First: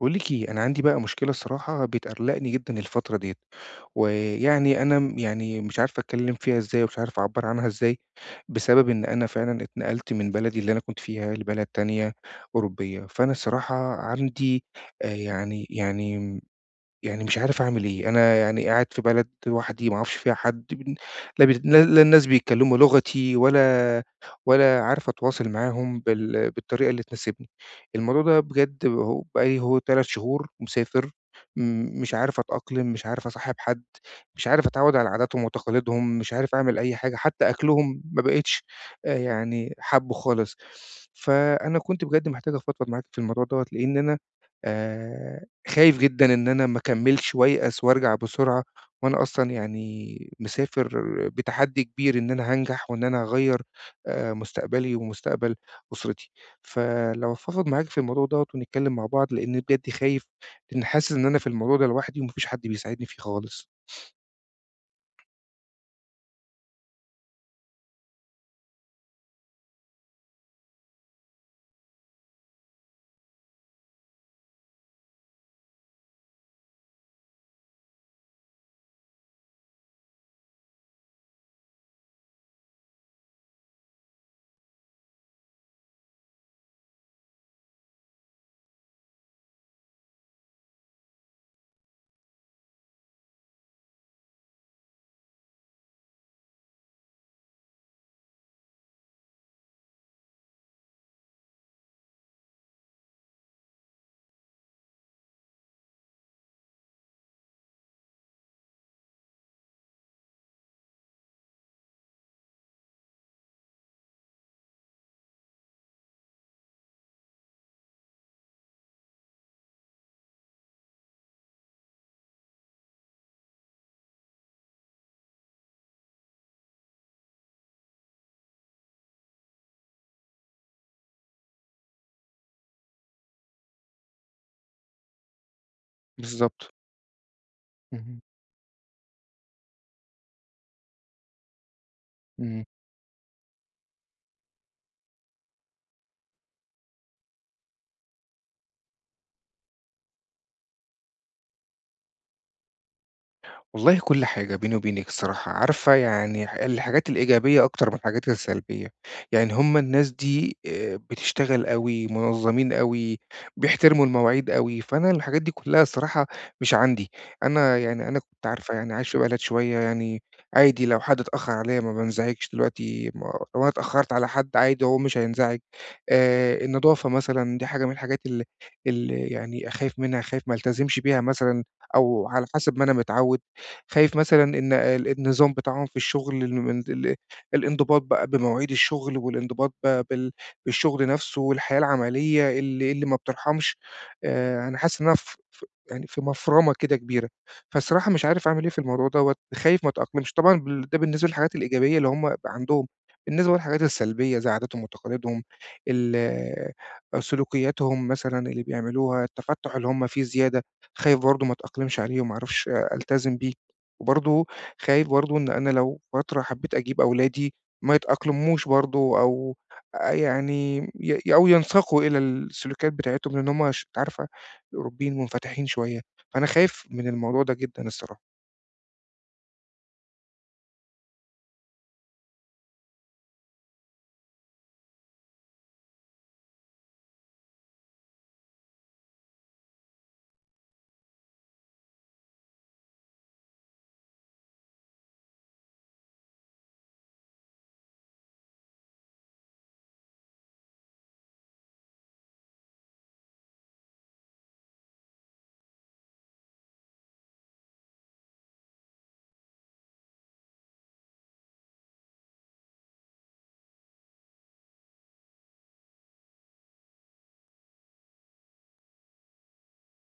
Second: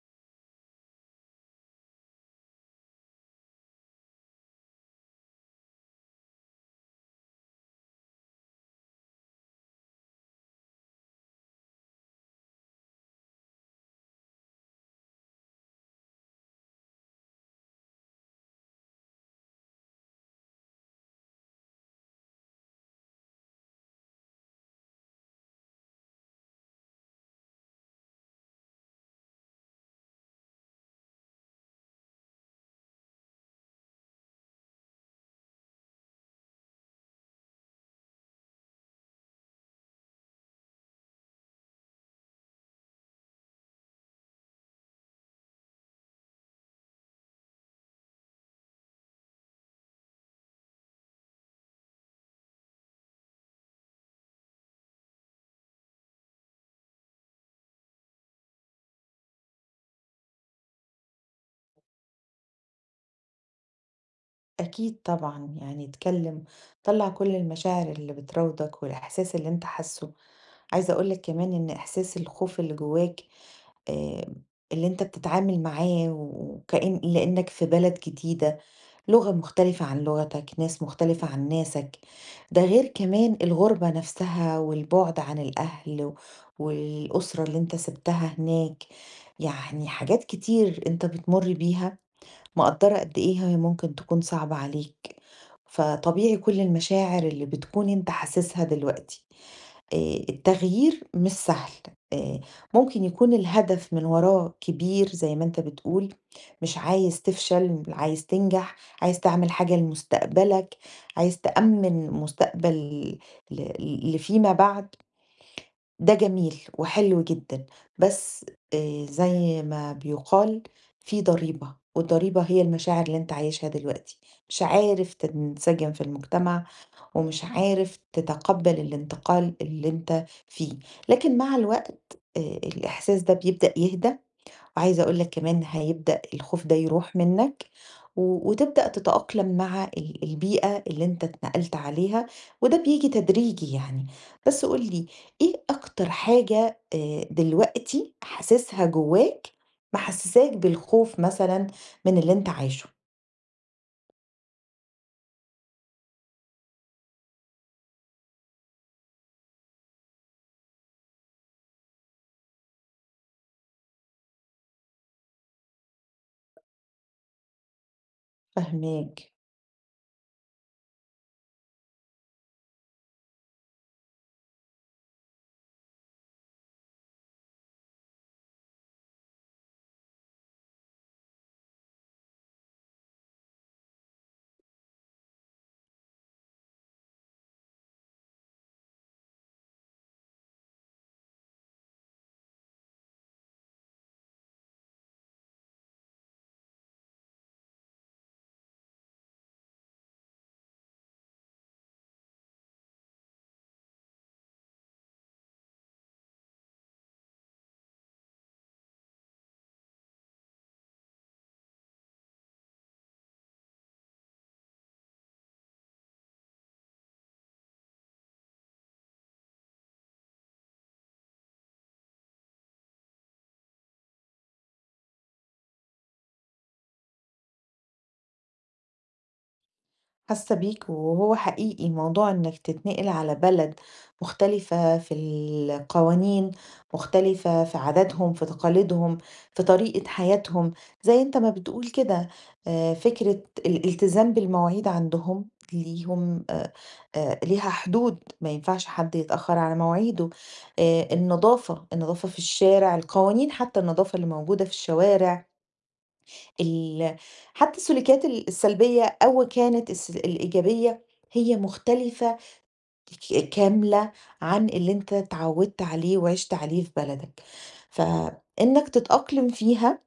باقول لِك إيه، أنا عندي بقى مشكلة الصراحة بتقلّقني جدًا الفترة ديّة، ويعني أنا يعني مش عارف أتكلّم فيها إزاي ومش عارف أعبّر عنها إزاي، بسبب إن أنا فعلًا اتنقلت من بلدي اللي أنا كنت فيها لبلد تانية أوروبية، فأنا الصراحة عندي آآ يعني يعني يعني مش عارف أعمل إيه، أنا يعني قاعد في بلد لوحدي ما أعرفش فيها حد بن لا بت لا لا الناس بيتكلّموا لغتي ولا عارف أتواصل معاهم بالطريقة اللي تناسبني. الموضوع ده بجد هو بقى لي أهو 3 شهور مسافر، م مش عارف أتأقلم، مش عارف أصاحب حد، مش عارف أتعوّد على عاداتهم وتقاليدهم، مش عارف أعمل أي حاجة، حتى أكلهم ما بقيتش حابّه خالص. فأنا كنت بجد محتاج أفضفض معاك في الموضوع دوّة، لإن أنا آآ خايف جدًا إن أنا ما أكمّلش وأيأس وأرجع بسرعة، وأنا أصلًا يعني مسافر بتحدّي كبير إن أنا هانجح وإن أنا هاغيّر مستقبلي ومستقبل أسرتي. فلو أفضفض معاك في الموضوع دوّة ونتكلّم مع بعض، لإنّي بجد خايف، لإنّي حاسس إن أنا في الموضوع ده لوحدي وما فيش حد بيساعدني فيه خالص. أكيد طبعًا، يعني اتكلّم، طلّع كل المشاعر اللي بتراودك والإحساس اللي أنت حاسّه. عايزة أقول لك كمان إن إحساس الخوف اللي جواك آآ، اللي أنت بتتعامل معاه وكأن لإنك في بلد جديدة، لغة مختلفة عن لغتك، ناس مختلفة عن ناسك. ده غير كمان الغربة نفسها والبُعد عن الأهل و والأسرة اللي أنت سِبتها هناك. يعني حاجات كتير أنت بتمُر بيها مقدرة قد إيه هي ممكن تكون صعبة عليك. فطبيعي كل المشاعر اللي بتكون انت حاسسها دلوقتي. التغيير مش سهل. آه، ممكن يكون الهدف من وراه كبير زي ما انت بتقول، مش عايز تفشل، عايز تنجح، عايز تعمل حاجة لمستقبلك، عايز تأمن مستقبل لفيما بعد. ده جميل وحلو جدًا، بس زي ما بيُقال في ضريبة، والضريبة هي المشاعر اللي أنت عايشها دلوقتي، مش عارف تنسجم في المجتمع، ومش عارف تتقبّل الانتقال اللي أنت فيه. لكن مع الوقت الإحساس ده بيبدأ يهدى، وعايزة أقول لك كمان هيبدأ الخوف بالضبط. ده يروح منك، اهم، وتبدأ تتأقلم مع البيئة اللي انت اتنقلت عليها، إمم. وده بيجي تدريجي يعني. بس قولي ايه اكتر حاجة دلوقتي حاسسها جواك محسساك بالخوف مثلا من اللي انت عايشه. والله كل حاجة بيني وبينِك الصراحة، عارفة يعني الحاجات الإيجابية أكتر من الحاجات السلبية، يعني هُم الناس دي بتشتغل أوي، منظمين أوي، بيحترموا المواعيد أوي، فأنا الحاجات دي كلها الصراحة مش عندي، أنا كنت عارفة يعني عايش في فهماك. بلد شوية يعني عادي لو حد اتأخر عليَّ ما بانزعجش دلوقتي، ما لو أنا اتأخرت على حد عادي هو مش هينزعج. النضافة مثلًا دي حاجة من الحاجات اللي يعني أخاف منها، خايف ما التزمش بيها مثلًا أو على حسب ما أنا متعود. خايف مثلًا إن النظام بتاعهم في الشغل، الم ال الانضباط بقى بمواعيد الشغل والانضباط ب بال بالشغل نفسه والحياة العملية اللي ما بترحمش. أنا حاسس إن أنا ف ف يعني في مفرمة كده كبيرة، فالصراحة مش عارف أعمل إيه في الموضوع دوّة، خايف ما أتأقلمش. طبعًا ده بالنسبة للحاجات الإيجابية اللي هُم عندهم. بالنسبة للحاجات السلبية زي عاداتهم وتقاليدهم، ال سلوكياتهم مثلًا اللي بيعملوها، التفتُّح اللي هُم فيه زيادة، خايف برضه ما أتأقلمش عليه وما أعرفش ألتزم بيه. وبرضه خايف برضه إن أنا لو فترة حبيت أجيب أولادي ما يتأقلموش برضه، أو يعني ي أو ينساقوا إلى السلوكيات بتاعتهم، لإن هم أنتِ عارفة الأوروبيين منفتحين شوية، فأنا خايف من الموضوع ده جدًا الصراحة. حاسة بيك، وهو حقيقي موضوع انك تتنقل على بلد مختلفة في القوانين، مختلفة في عاداتهم، في تقاليدهم، في طريقة حياتهم، زي انت ما بتقول كده. فكرة الالتزام بالمواعيد عندهم، ليهم ليها حدود، ما ينفعش حد يتأخر على مواعيده. النظافة، النظافة في الشارع، القوانين، حتى النظافة اللي موجودة في الشوارع، ال حتى السلوكيات السلبية أو كانت الإيجابية هي مختلفة كاملة عن اللي أنت اتعودت عليه وعِشت عليه في بلدك. فإنك تتأقلم فيها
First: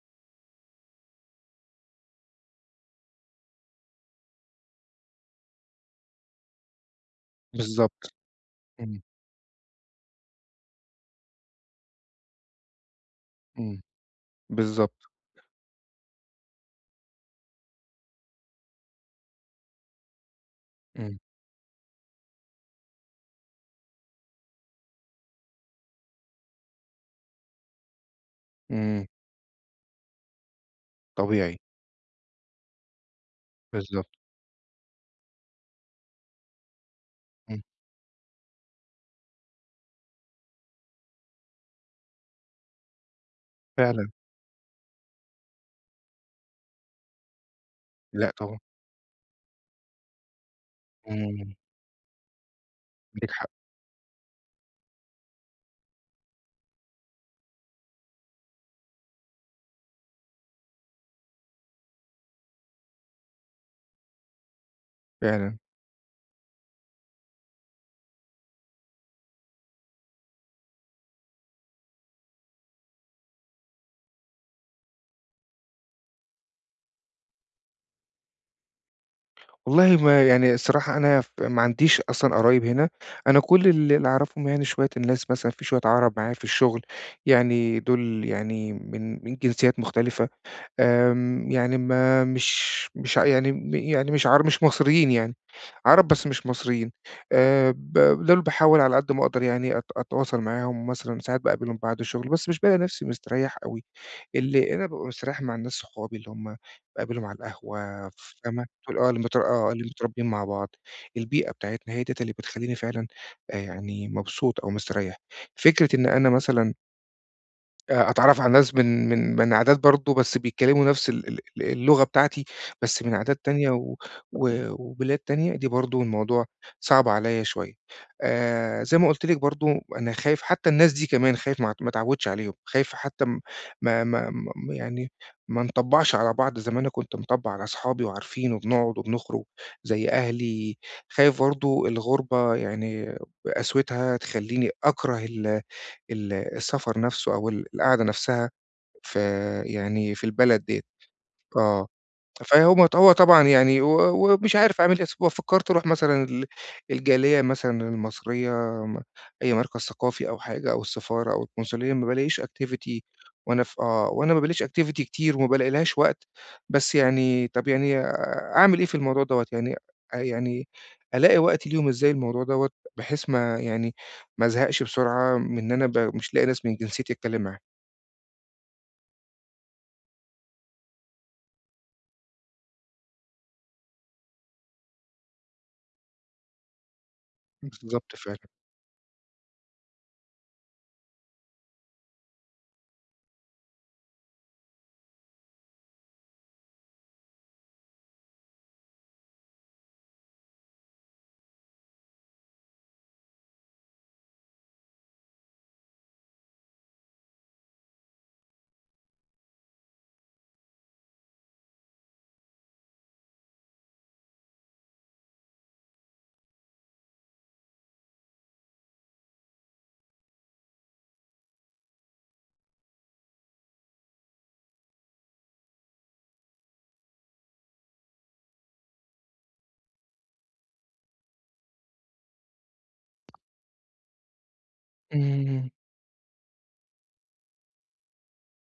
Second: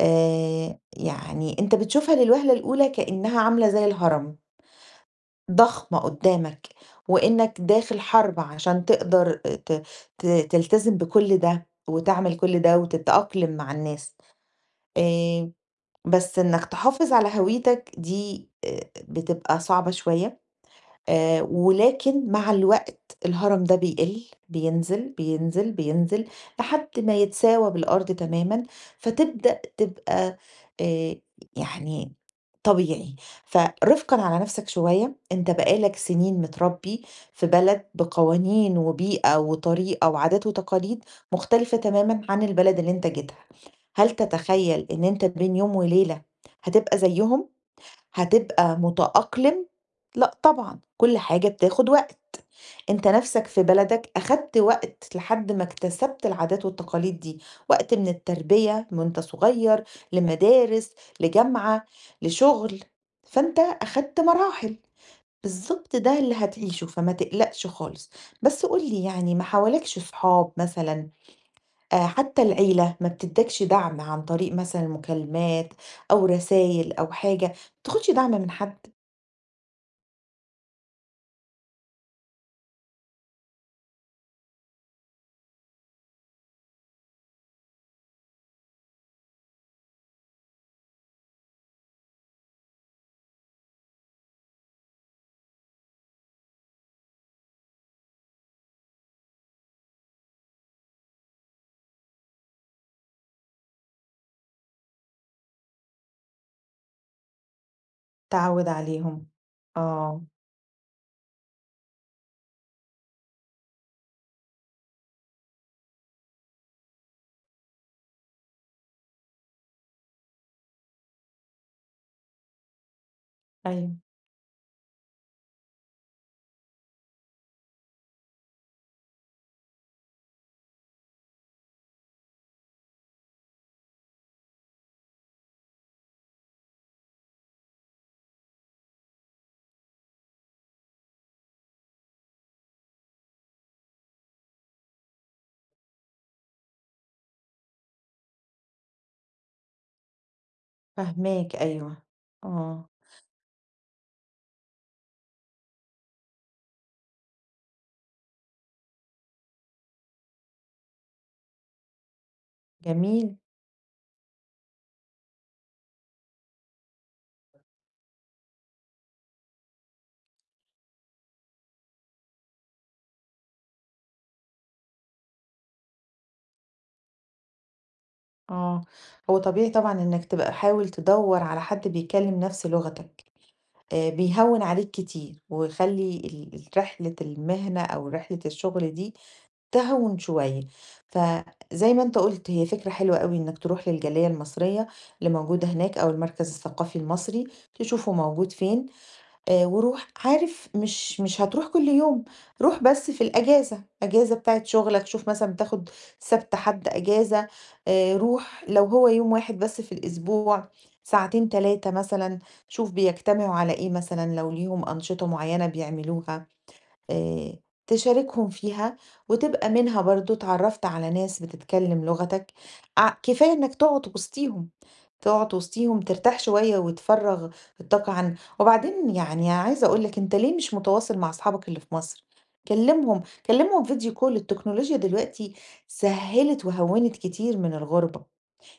يعني أنت بتشوفها للوهلة الأولى كإنها عاملة زي الهرم، ضخمة قدّامك، وإنك داخل بالضبط، حرب عشان إمم، تقدر ت ت تلتزم بكل ده وتعمل كل ده وتتأقلم مع إمم، الناس. بالضبط، آآ بس إنك تحافظ على هويتك دي بتبقى صعبة شوية. إمم، ولكن مع الوقت الهرم ده بيقِل، بينزل، بينزل، بينزل، لحد ما يتساوى بالأرض تمامًا. إمم، فتبدأ تبقى آآ طبيعي، يعني طبيعي. بالضبط، فرفقًا على نفْسك شوية، أنت بقى لك سنين متربّي في إمم، بلد بقوانين وبيئة وطريقة وعادات وتقاليد مختلفة تمامًا عن البلد اللي أنت جيتها. فعلًا، هل تتخيّل إن أنت بين يوم وليلة هتبقى زيّهم، لأ طبعًا، هتبقى متأقلم؟ لأ طبعًا، كل حاجة إمم، بتاخد وقت. أنت ليك نَفْسك حق، في بلدك أخدت وقت لحد ما اكتسبت العادات والتقاليد دي، وقت من التربية من وأنت صغير، لمدارس، لجامعة، لشغل، فأنت أخدت مراحل. فعلًا. بالضبط ده اللي هتعيشه، فما تقلقش خالص. بس قُل لي، يعني ما حواليكش صحاب مثلًا، حتى العيلة ما بتدّكش دعم عن طريق مثلًا مكالمات أو رسايل أو حاجة، ما بتاخدش دعم من حد، والله ما يعني الصراحة أنا ما عنديش أصلًا قرايب هنا، أنا كل اللي أعرفهم يعني شوية الناس، مثلًا في شوية عَرَب معايا في الشغل، يعني دول يعني من جنسيات مختلفة. آمم، يعني ما مش مش ع يعني م يعني مش عر مش مصريين يعني، عرب بس مش مصريين. ب دول باحاول على قد ما أقدر يعني أتواصل معاهم، مثلًا ساعات باقابلهم بعد الشغل، بس مش بالاقي نفسي مستريّح أوي. اللي أنا بابقى مستريّح مع الناس صحابي اللي هم باقابلهم على القهوة. فاهمة، تعوّد دول عليهم؟ اللي آه. متربيين مع بعض، البيئة بتاعتنا هي ديّة اللي بتخلّيني فعلًا يعني مبسوط أو مستريّح. فكرة إن أنا مثلًا أتعرّف على ناس من عادات برضه بس بيتكلّموا نفس اللغة بتاعتي، بس من عادات تانية و أيوه. و وبلاد تانية، دي برضه الموضوع صعب عليّا شوية. زي ما قُلت لِك برضه، أنا خايف حتّى الناس دي كمان، خايف ما أتعوّدش عليهم، خايف حتّى م ما ما م يعني ما نطبّعش على بعض زي ما أنا كنت مطبّع على أصحابي وعارفين وبنقعد وبنخرج زي أهلي. خايف برضه الغُربة يعني قسوتها تخلّيني أكره ال ال السفر نفسه أو القعدة نفسها في يعني في البلد ديّة. فاهماك، آه. أيوه. فهو آه. هو طبعًا يعني ومش عارف أعمل إيه، أصل هو فكّرت أروح مثلًا الجالية مثلًا المصرية، م أي مركز ثقافي أو حاجة أو السفارة أو القنصلية، ما بالاقيش activity جميل. وأنا في. آه، وأنا ما بالاقيش activity كتير وما بالاقي لهاش وقت، بس يعني طَب يعني أعمل إيه في الموضوع دوّة؟ يعني أ يعني ألاقي وقت ليهم إزاي الموضوع دوّة، بحيث ما يعني ما أزهقش بسرعة من إن أنا مش لاقي ناس من جنسيتي أتكلّم معاها؟ آه. هو طبيعي طبعًا إنك تبقى حاول تدوّر على حد بيتكلّم نَفْس لغتك، بيهوّن عليك كتير ويخلّي ال ال رحلة المهنة أو بالضبط رحلة فعلًا. الشغل دي تهوّن شوية. فزي ما أنت قُلت، هي فكرة حلوة أوي إنك تروح للجالية المصرية اللي موجودة هناك أو المركز الثقافي المصري، تشوفه موجود فين. وروح، عارف مش هتروح كل يوم، روح بس في الأجازة، أجازة بتاعة شغلك. شوف مثلًا بتاخد سَبت، حد أجازة، روح لو هو يوم واحد بس في الأسبوع، ساعتين 3 مثلًا. شوف بيجتمعوا على إيه مثلًا، لو ليهم أنشطة معيّنة بيعملوها، آآ تشاركهم فيها، وتبقى منها برضه اتعرّفت على ناس بتتكلم لغتك. ع كفاية إنك تقعد وسطيهم. تقعد وسطيهم ترتاح شوية وتفرّغ الطاقة عن. وبعدين يعني عايزة أقول لك، أنت ليه مش متواصل مع أصحابك اللي في مصر؟ كلّمهم، كلّمهم فيديو كول، التكنولوجيا دلوقتي إمم. سهّلت وهوّنت كتير من الغُربة،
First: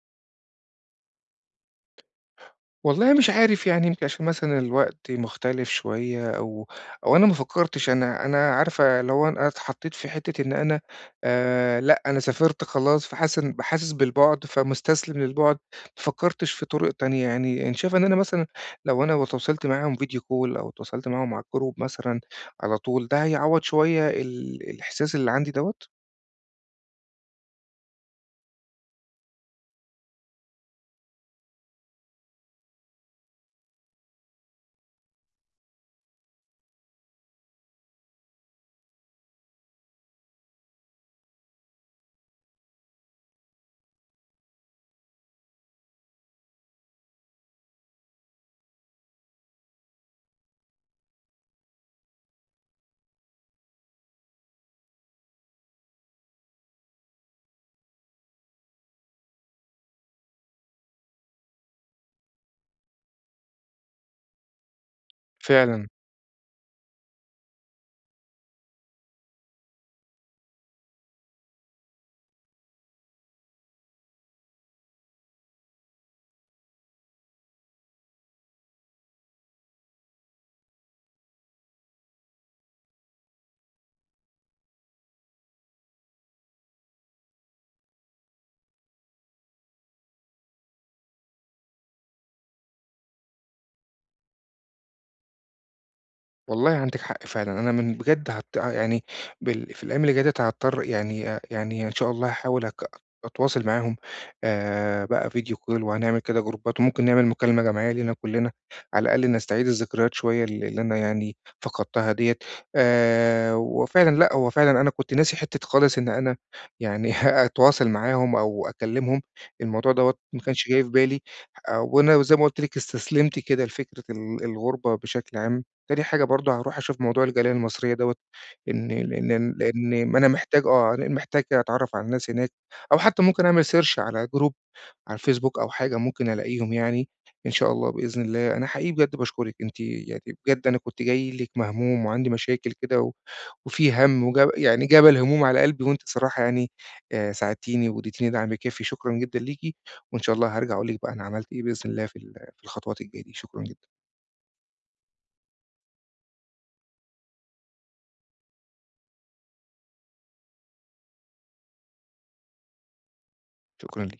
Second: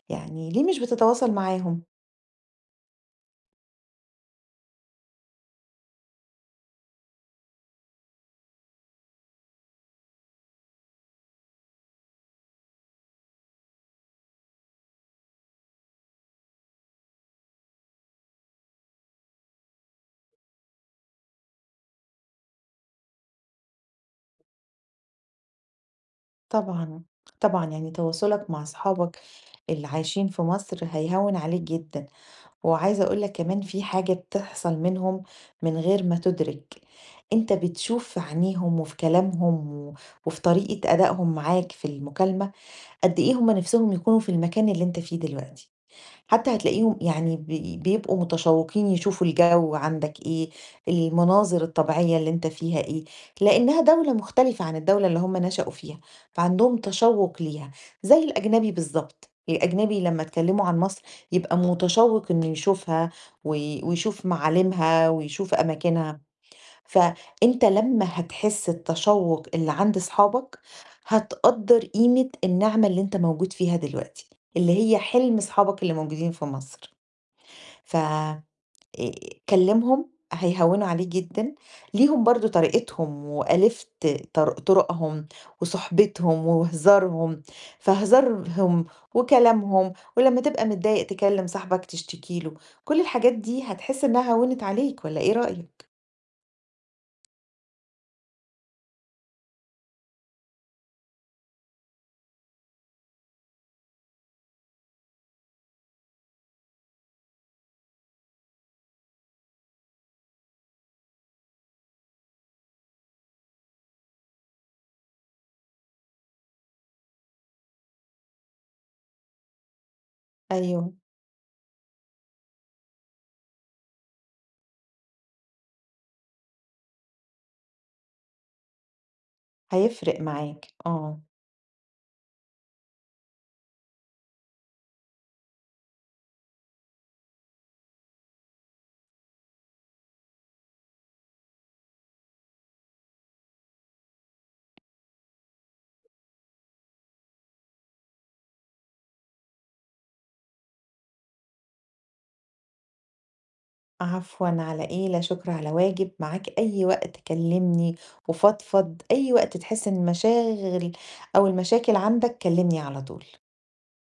يعني ليه مش بتتواصل معاهم؟ والله مش عارف، يعني يمكن عشان مثلًا الوقت مختلف شوية، أو أنا ما فكّرتش، أنا عارفة اللي هو أنا اتحطّيت في حتّة إن أنا لأ، أنا سافرت خلاص فحاسس، حاسس بالبُعد فمُستسلم للبُعد، ما فكّرتش في طُرق تانية. يعني أنت شايفة إن أنا مثلًا لو أنا واتواصلت معاهم video call أو اتواصلت معاهم على الgroup مثلًا على طول، ده هيعوّض شوية الإحساس اللي عندي دوّة؟ طبعًا، طبعًا، يعني تواصلك مع أصحابك اللي عايشين في مصر هيهوّن عليك جدًا. وعايزة أقول لك كمان، في حاجة بتحصل منهم من غير ما تدرك، أنت بتشوف في عينيهم وفي كلامهم وفي طريقة أدائهم معاك في المكالمة قد إيه هما نفسهم يكونوا في المكان اللي أنت فيه دلوقتي. حتى هتلاقيهم يعني بيبقوا متشوقين يشوفوا الجو عندك إيه، المناظر الطبيعية اللي أنت فيها إيه، لأنها دولة مختلفة عن الدولة اللي هم نشأوا فيها، فعندهم تشوق ليها، زي الأجنبي بالضبط. الأجنبي لما اتكلموا عن مصر يبقى متشوق إنه يشوفها ويشوف معالمها ويشوف فعلًا. أماكنها. فأنت لمّا هتحس التشوّق اللي عند صحابك، هتقدّر قيمة النعمة اللي أنت موجود فيها دلوقتي، اللي هي حلم صحابك اللي موجودين في مصر. ف كلّمهم، هيهوّنوا عليك جدًا، ليهم برضه طريقتهم وآليف ط طر طرقهم وصُحبتهم وهزارهم، فهزارهم وكلامهم، ولمّا تبقى متضايق تكلّم صاحبك تشتكي له. كل الحاجات دي هتحس إنها هوّنت عليك، والّا إيه رأيك؟ والله عندِك حق فعلًا، أنا من بجد آه، يعني في الأيام اللي جاية ديّة هاضطر يعني، يعني إن شاء الله هاحاول أتواصل معاهم بقى فيديو call، وهنعمل كده جروبات، وممكن نعمل مكالمة جماعية لينا كلنا، على الأقل نستعيد الذكريات شوية اللي أنا يعني فقدتها ديّة. وفعلًا لأ، هو فعلًا أنا كنت ناسي حتّة خالص إن أنا يعني أتواصل معاهم أو أكلمهم، الموضوع دوّة ما كانش جاي في أيوه. بالي. وأنا زي ما قُلت لِك استسلمت كده لفكرة الغُربة بشكل عام. تاني حاجة برضه هاروح أشوف موضوع الجالية المصرية دوّة، إن لإن لإن ما هيفرق أنا معاك، محتاج، آه، لإن آه. محتاج كده أتعرّف على الناس هناك، أو حتى ممكن أعمل search على جروب على الفيسبوك أو حاجة ممكن ألاقيهم يعني، إن شاء الله بإذن الله. أنا حقيقي بجد باشكرِك، أنتِ يعني بجد أنا كنت جاي لِك مهموم وعندي مشاكل كده وفي هَم يعني جبل هموم على قلبي، وأنتِ صراحة يعني ساعدتيني واديتيني دعم كافي، شكرًا جدًا ليكِ، وإن شاء الله هارجع أقول لِك بقى أنا عملت إيه بإذن الله في في الخطوات الجاية دي. شكرًا جدًا، عفوًا، على إيه، لا شكر على واجب، معاك أي وقت كلمني وفضفض، أي وقت تحس إن المشاغل أو المشاكل عندك كلمني على طول. شكرًا ليكِ.